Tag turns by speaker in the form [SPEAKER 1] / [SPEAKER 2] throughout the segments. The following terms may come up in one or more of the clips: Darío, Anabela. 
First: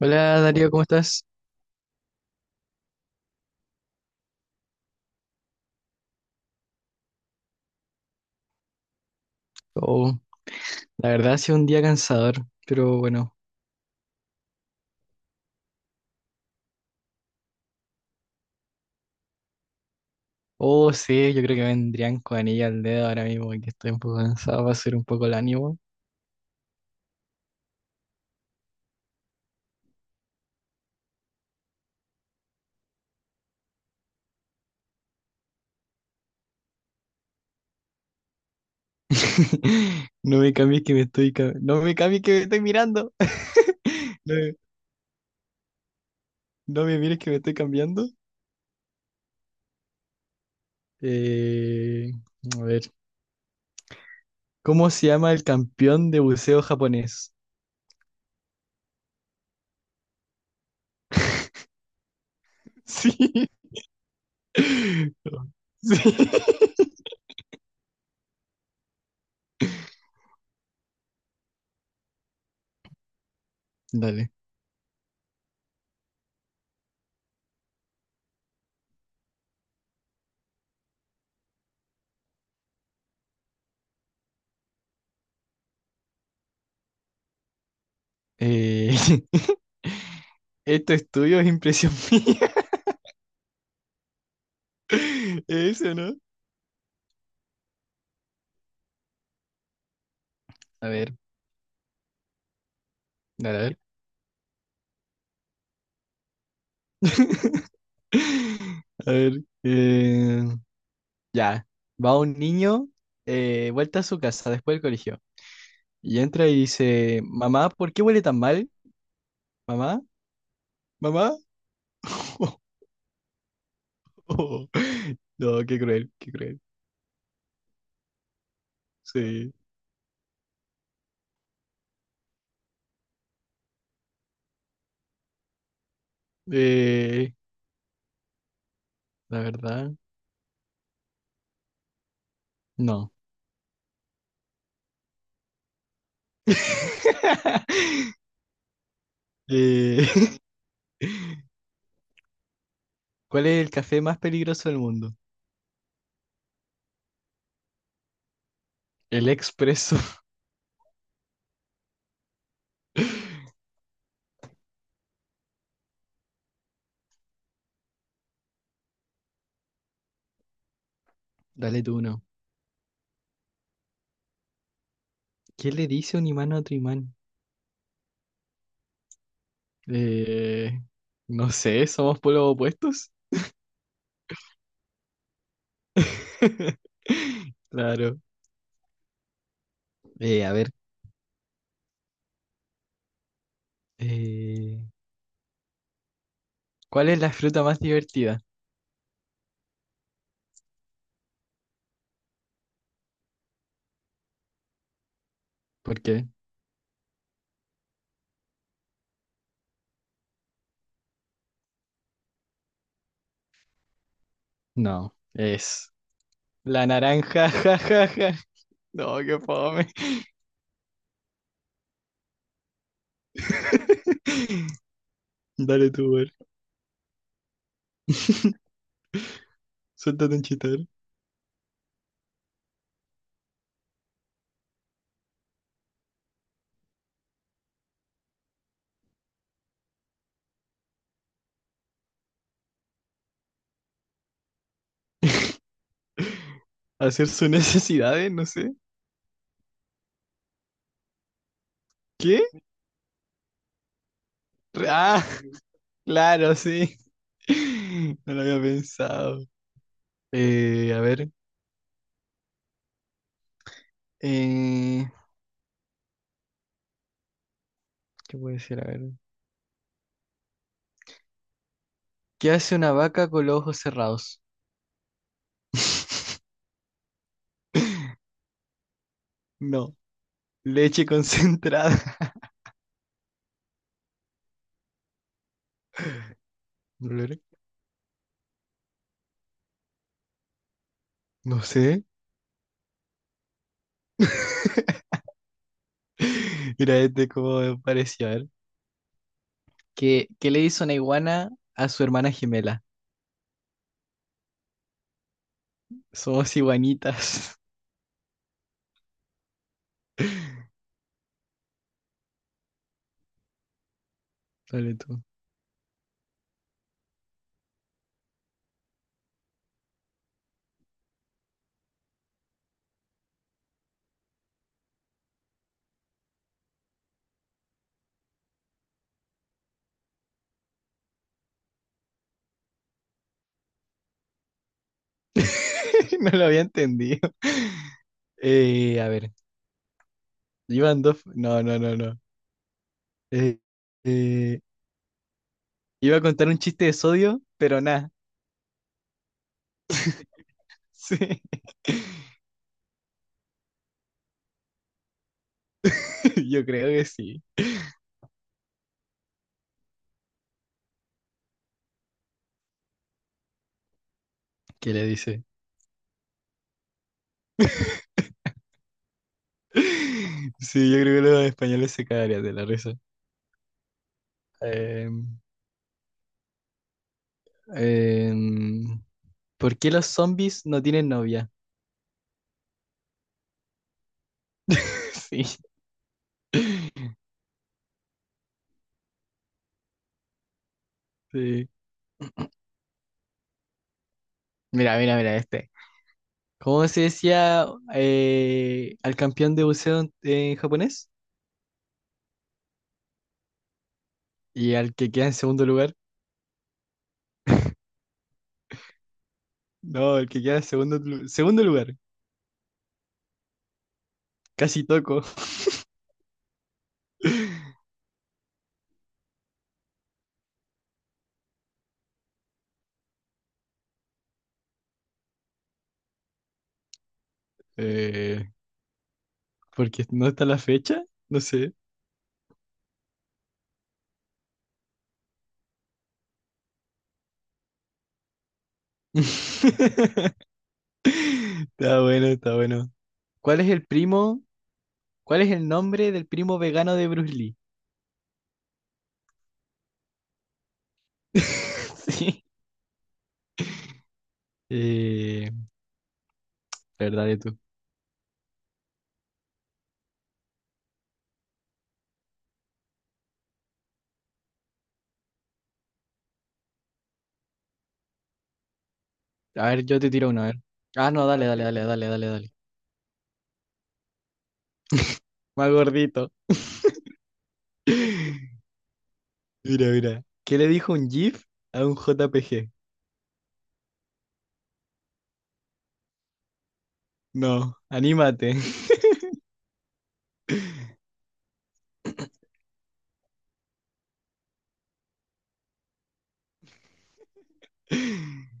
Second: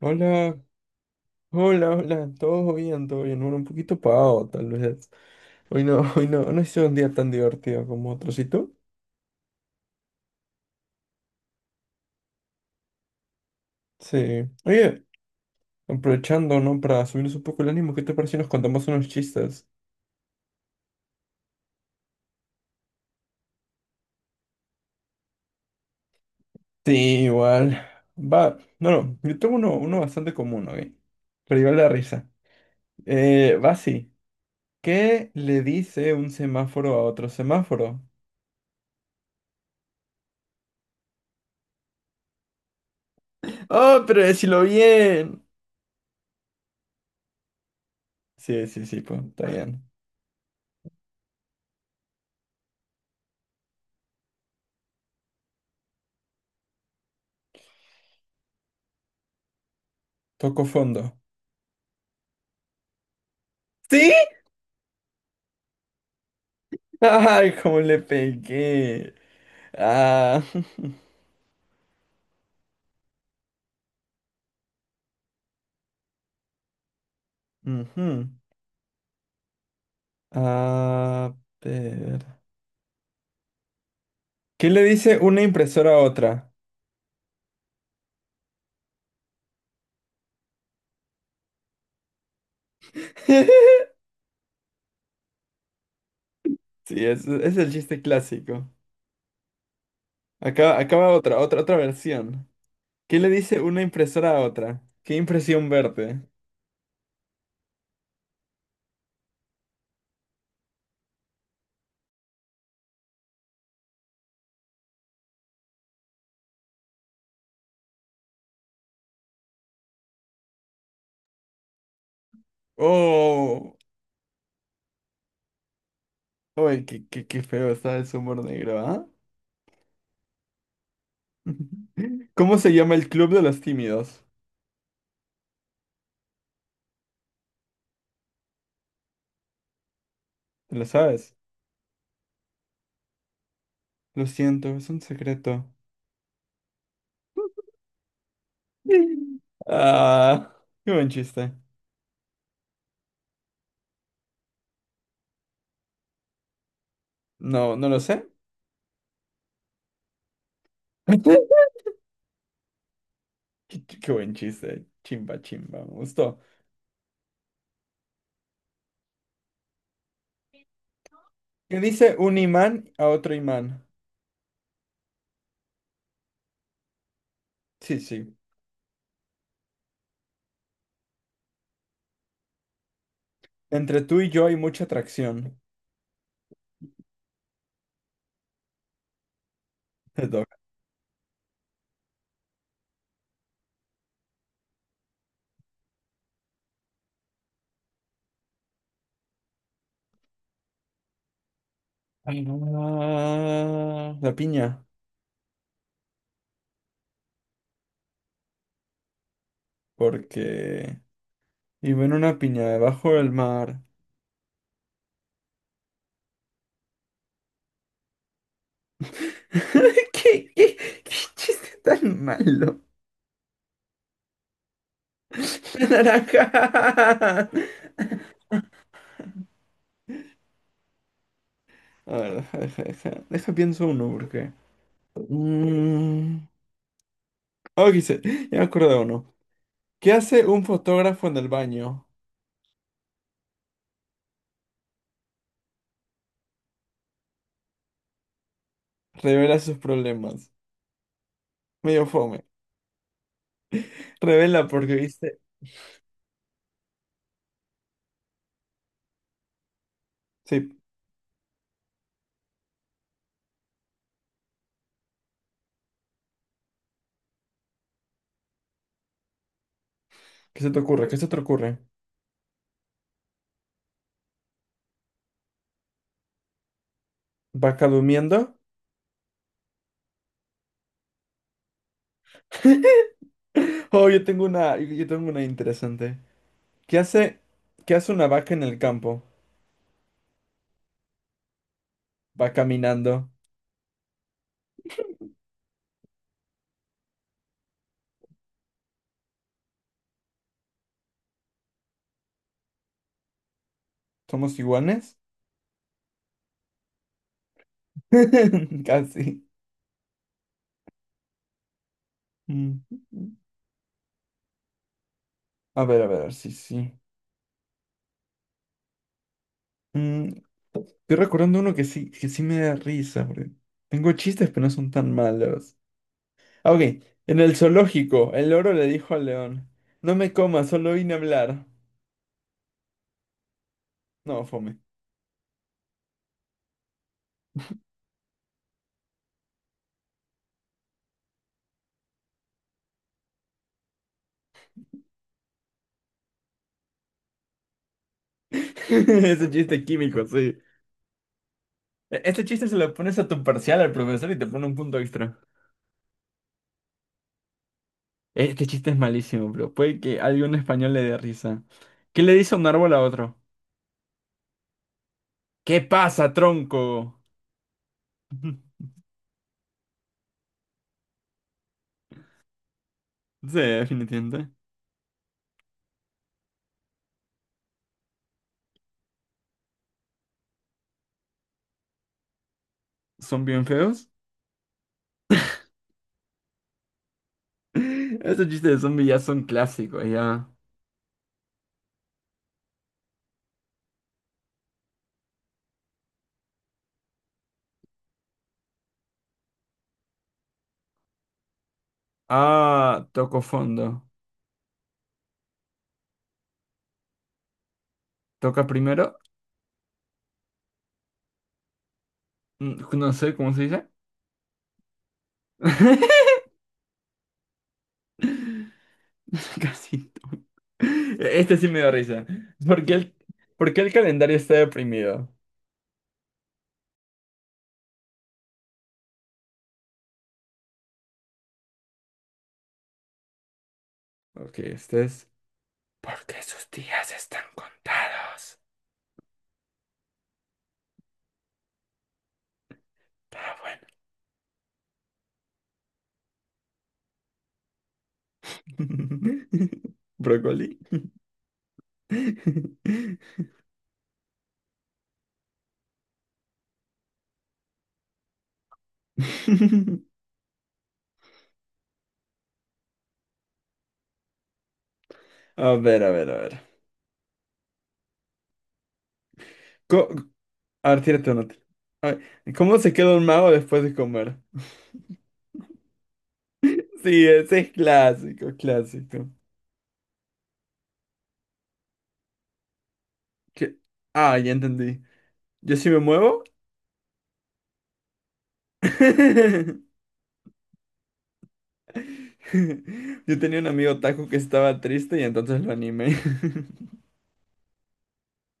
[SPEAKER 1] Hola
[SPEAKER 2] Hola,
[SPEAKER 1] Darío, ¿cómo estás?
[SPEAKER 2] hola, hola, todo bien, todo bien. Bueno, un poquito pagado, tal vez. Hoy no, hoy no, no ha sido un día tan divertido como otros. ¿Y tú?
[SPEAKER 1] Oh, la verdad ha sido un día cansador, pero bueno.
[SPEAKER 2] Sí. Oye, aprovechando, ¿no? Para subirnos un poco el ánimo, ¿qué te parece si nos contamos unos chistes?
[SPEAKER 1] Oh, sí, yo creo que vendrían con anilla al dedo ahora mismo, que estoy un poco cansado, va a ser un poco el ánimo.
[SPEAKER 2] Sí, igual. Va, no, no, yo tengo uno, uno bastante común, ¿ok? Pero igual la risa. Va así. ¿Qué le dice un semáforo a otro semáforo?
[SPEAKER 1] No me cambies que me estoy no me cambies que me estoy mirando.
[SPEAKER 2] ¡Oh, pero
[SPEAKER 1] No, me
[SPEAKER 2] decilo bien!
[SPEAKER 1] no me mires que me estoy cambiando.
[SPEAKER 2] Sí, sí, sí, pues, está bien.
[SPEAKER 1] Eh, a ver, ¿cómo se llama el campeón de buceo japonés?
[SPEAKER 2] Toco fondo.
[SPEAKER 1] Sí.
[SPEAKER 2] ¡Sí!
[SPEAKER 1] Sí.
[SPEAKER 2] Ay, cómo le pegué. Ah.
[SPEAKER 1] Dale.
[SPEAKER 2] ujú. A ver. ¿Qué le dice una impresora a otra?
[SPEAKER 1] Eh, esto es tuyo, es impresión mía. Eso, ¿no?
[SPEAKER 2] Sí, es el chiste clásico. Acaba,
[SPEAKER 1] A
[SPEAKER 2] acaba
[SPEAKER 1] ver,
[SPEAKER 2] otra versión. ¿Qué le
[SPEAKER 1] a
[SPEAKER 2] dice
[SPEAKER 1] ver.
[SPEAKER 2] una impresora a otra? Qué impresión verte.
[SPEAKER 1] A ver. Ya. Va un niño, vuelta a su casa después del colegio. Y entra y dice, mamá, ¿por qué huele tan mal? Mamá, mamá.
[SPEAKER 2] Oh,
[SPEAKER 1] No, qué cruel, qué cruel.
[SPEAKER 2] uy, qué feo está el humor negro, ¿ah?
[SPEAKER 1] Sí.
[SPEAKER 2] ¿Cómo se llama el club de los tímidos?
[SPEAKER 1] Eh, la verdad,
[SPEAKER 2] ¿Te lo sabes?
[SPEAKER 1] no.
[SPEAKER 2] Lo siento, es un secreto.
[SPEAKER 1] Eh,
[SPEAKER 2] Ah, qué buen chiste.
[SPEAKER 1] ¿cuál es el café más peligroso del mundo?
[SPEAKER 2] No, no lo sé.
[SPEAKER 1] El expreso.
[SPEAKER 2] Qué buen chiste. Chimba, chimba. Me gustó. ¿Qué
[SPEAKER 1] Dale tú
[SPEAKER 2] dice
[SPEAKER 1] uno.
[SPEAKER 2] un imán a otro imán?
[SPEAKER 1] ¿Qué le dice un imán a otro imán?
[SPEAKER 2] Sí, sí.
[SPEAKER 1] Eh, no sé, somos polos opuestos.
[SPEAKER 2] Entre tú y yo hay mucha atracción.
[SPEAKER 1] Claro.
[SPEAKER 2] Te
[SPEAKER 1] A
[SPEAKER 2] toca.
[SPEAKER 1] ver, eh, ¿cuál es la fruta más divertida?
[SPEAKER 2] Ah, la piña.
[SPEAKER 1] ¿Por qué?
[SPEAKER 2] Porque vivo en una piña debajo del mar.
[SPEAKER 1] No, es la naranja. Ja, ja, ja. No, qué fome.
[SPEAKER 2] ¿Qué, qué, qué chiste tan malo?
[SPEAKER 1] Dale
[SPEAKER 2] La
[SPEAKER 1] tú, ver.
[SPEAKER 2] naranja.
[SPEAKER 1] Suéltate un chitar.
[SPEAKER 2] A ver, deja, deja, deja. Deja pienso uno, porque. Mm, oh, ya me acuerdo de uno. ¿Qué hace un fotógrafo en el baño?
[SPEAKER 1] Hacer sus necesidades, no sé.
[SPEAKER 2] Revela sus problemas. Medio
[SPEAKER 1] ¿Qué?
[SPEAKER 2] fome. Revela porque
[SPEAKER 1] Ah,
[SPEAKER 2] viste.
[SPEAKER 1] claro, sí. No lo había pensado.
[SPEAKER 2] Sí.
[SPEAKER 1] A ver. Eh, ¿Qué puede ser? A ver.
[SPEAKER 2] ¿Qué se te ocurre? ¿Qué se te ocurre?
[SPEAKER 1] ¿Qué hace una vaca con los ojos cerrados?
[SPEAKER 2] ¿Vaca durmiendo?
[SPEAKER 1] No, leche concentrada.
[SPEAKER 2] Oh, yo tengo una. Yo tengo una interesante. ¿Qué
[SPEAKER 1] Blur.
[SPEAKER 2] hace? ¿Qué hace una vaca en el campo?
[SPEAKER 1] No sé.
[SPEAKER 2] Va caminando.
[SPEAKER 1] Mira, este como me pareció. A ver. ¿Qué le hizo una iguana a su hermana gemela?
[SPEAKER 2] ¿Somos iguanes?
[SPEAKER 1] Somos iguanitas.
[SPEAKER 2] Casi. Mm.
[SPEAKER 1] Dale tú.
[SPEAKER 2] A ver, sí, sí. Mm, Estoy recordando uno que sí me da risa, porque tengo chistes, pero no son tan malos. Ah, ok. En el zoológico, el loro le dijo al león, no me comas, solo vine a hablar. No, fome.
[SPEAKER 1] No lo había entendido. A ver, iban dos. No, no, no, no. Eh, eh, iba a contar un chiste de sodio, pero nada.
[SPEAKER 2] Ese chiste químico, sí.
[SPEAKER 1] Sí,
[SPEAKER 2] Este chiste se lo pones a tu parcial al profesor y te pone un punto extra.
[SPEAKER 1] yo creo que sí.
[SPEAKER 2] Este chiste es malísimo, pero puede que a algún español le dé risa. ¿Qué le dice un árbol a otro?
[SPEAKER 1] ¿Qué le dice?
[SPEAKER 2] ¿Qué pasa, tronco?
[SPEAKER 1] Sí, yo creo que los españoles se cagarían de la risa.
[SPEAKER 2] Sí, definitivamente.
[SPEAKER 1] Em, em, ¿Por qué los zombies no tienen novia?
[SPEAKER 2] ¿Son bien feos?
[SPEAKER 1] Sí,
[SPEAKER 2] Esos chistes de zombies ya son clásicos, ya.
[SPEAKER 1] sí. Mira, mira, mira este. ¿Cómo se decía al campeón de buceo en japonés?
[SPEAKER 2] Ah, toco fondo.
[SPEAKER 1] Y al que queda en segundo lugar.
[SPEAKER 2] ¿Toca primero?
[SPEAKER 1] No, el que queda en segundo, segundo lugar.
[SPEAKER 2] No sé cómo se dice.
[SPEAKER 1] Casi toco.
[SPEAKER 2] Casi. Este sí me da risa. ¿Por qué el, por qué el calendario está deprimido?
[SPEAKER 1] Eh, porque no está la fecha. No sé.
[SPEAKER 2] Ok, este es. Porque sus días están contados.
[SPEAKER 1] Está bueno, está bueno.
[SPEAKER 2] Pero
[SPEAKER 1] ¿Cuál es el
[SPEAKER 2] bueno.
[SPEAKER 1] primo? ¿Cuál es el nombre del primo vegano de Bruce Lee?
[SPEAKER 2] ¿Brócoli?
[SPEAKER 1] Sí. Eh, verdad de tú.
[SPEAKER 2] A ver, a ver, a ver.
[SPEAKER 1] A ver, yo te
[SPEAKER 2] Co-
[SPEAKER 1] tiro una, a ver.
[SPEAKER 2] a ver,
[SPEAKER 1] Ah, no,
[SPEAKER 2] tírate
[SPEAKER 1] dale,
[SPEAKER 2] una.
[SPEAKER 1] dale, dale, dale,
[SPEAKER 2] A
[SPEAKER 1] dale, dale.
[SPEAKER 2] ver, ¿cómo se queda un mago después de comer?
[SPEAKER 1] Más gordito.
[SPEAKER 2] Sí, ese es clásico, clásico.
[SPEAKER 1] Mira, mira. ¿Qué le dijo un GIF a un JPG?
[SPEAKER 2] Que- Ah, ya entendí. Yo sí me muevo.
[SPEAKER 1] No, anímate.
[SPEAKER 2] Yo tenía un amigo otaku que estaba triste y entonces lo animé.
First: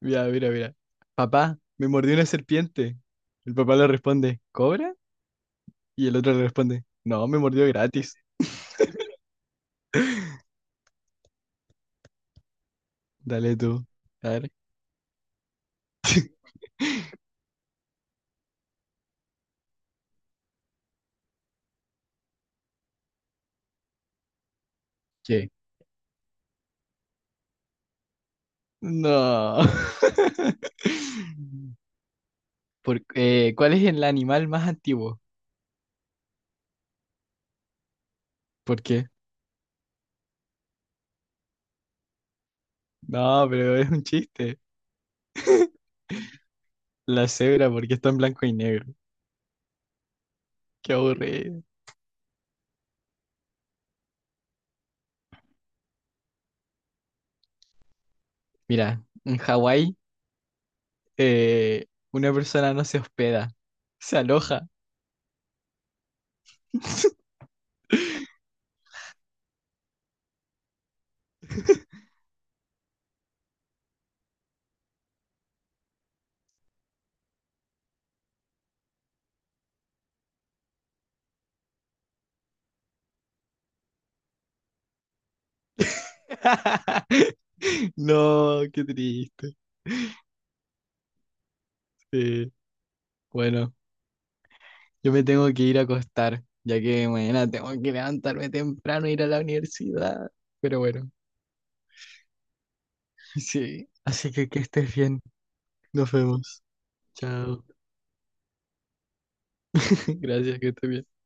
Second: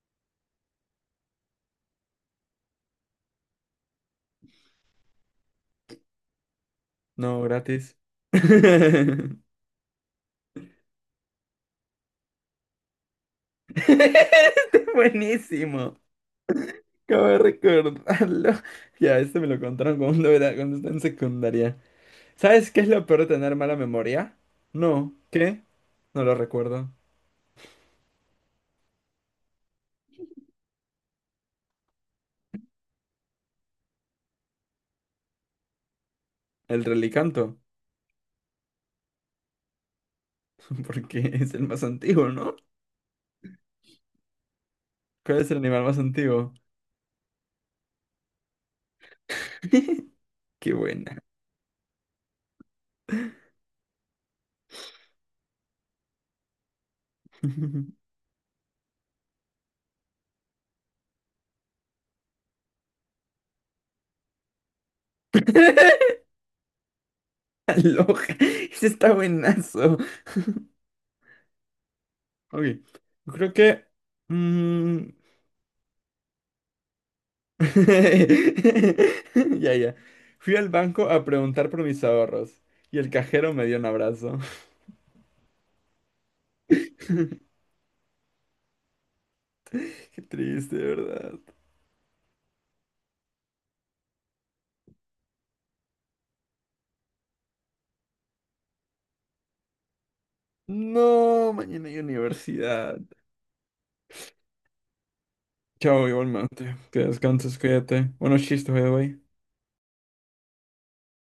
[SPEAKER 1] Mira, mira, mira. Papá, me mordió una serpiente. El papá le responde, ¿cobra? Y el otro le responde, no, me
[SPEAKER 2] No,
[SPEAKER 1] mordió
[SPEAKER 2] gratis.
[SPEAKER 1] gratis. Dale tú. A ver.
[SPEAKER 2] Este es buenísimo. Acabo de recordarlo. Ya, este me lo contaron cuando era, cuando estaba en secundaria. ¿Sabes qué es lo peor de tener mala memoria? No,
[SPEAKER 1] ¿Qué?
[SPEAKER 2] ¿qué? No lo recuerdo.
[SPEAKER 1] No. ¿Cuál es el animal más antiguo?
[SPEAKER 2] El relicanto.
[SPEAKER 1] ¿Por qué?
[SPEAKER 2] Porque es el más antiguo, ¿no?
[SPEAKER 1] No, pero es un chiste.
[SPEAKER 2] ¿Cuál es el animal más antiguo?
[SPEAKER 1] La cebra, porque está en blanco y negro.
[SPEAKER 2] Qué
[SPEAKER 1] Qué
[SPEAKER 2] buena.
[SPEAKER 1] aburrido. Mira, en Hawái, una persona no se hospeda, se aloja.
[SPEAKER 2] Aloha. Ese está buenazo. Ok. Yo creo que. mm, Ya, ya. Fui al banco a preguntar por mis ahorros. Y el cajero me dio un abrazo.
[SPEAKER 1] No, qué triste.
[SPEAKER 2] Qué triste, de ¿verdad?
[SPEAKER 1] Sí. Bueno. Yo me tengo que ir a acostar, ya que mañana tengo que levantarme temprano e ir a la universidad. Pero bueno,
[SPEAKER 2] No, mañana hay universidad.
[SPEAKER 1] sí. Así que estés bien.
[SPEAKER 2] Chao,
[SPEAKER 1] Nos vemos.
[SPEAKER 2] igualmente. Que descanses,
[SPEAKER 1] Chao.
[SPEAKER 2] cuídate. Buenos chistes, by the way.
[SPEAKER 1] Gracias, que estés bien.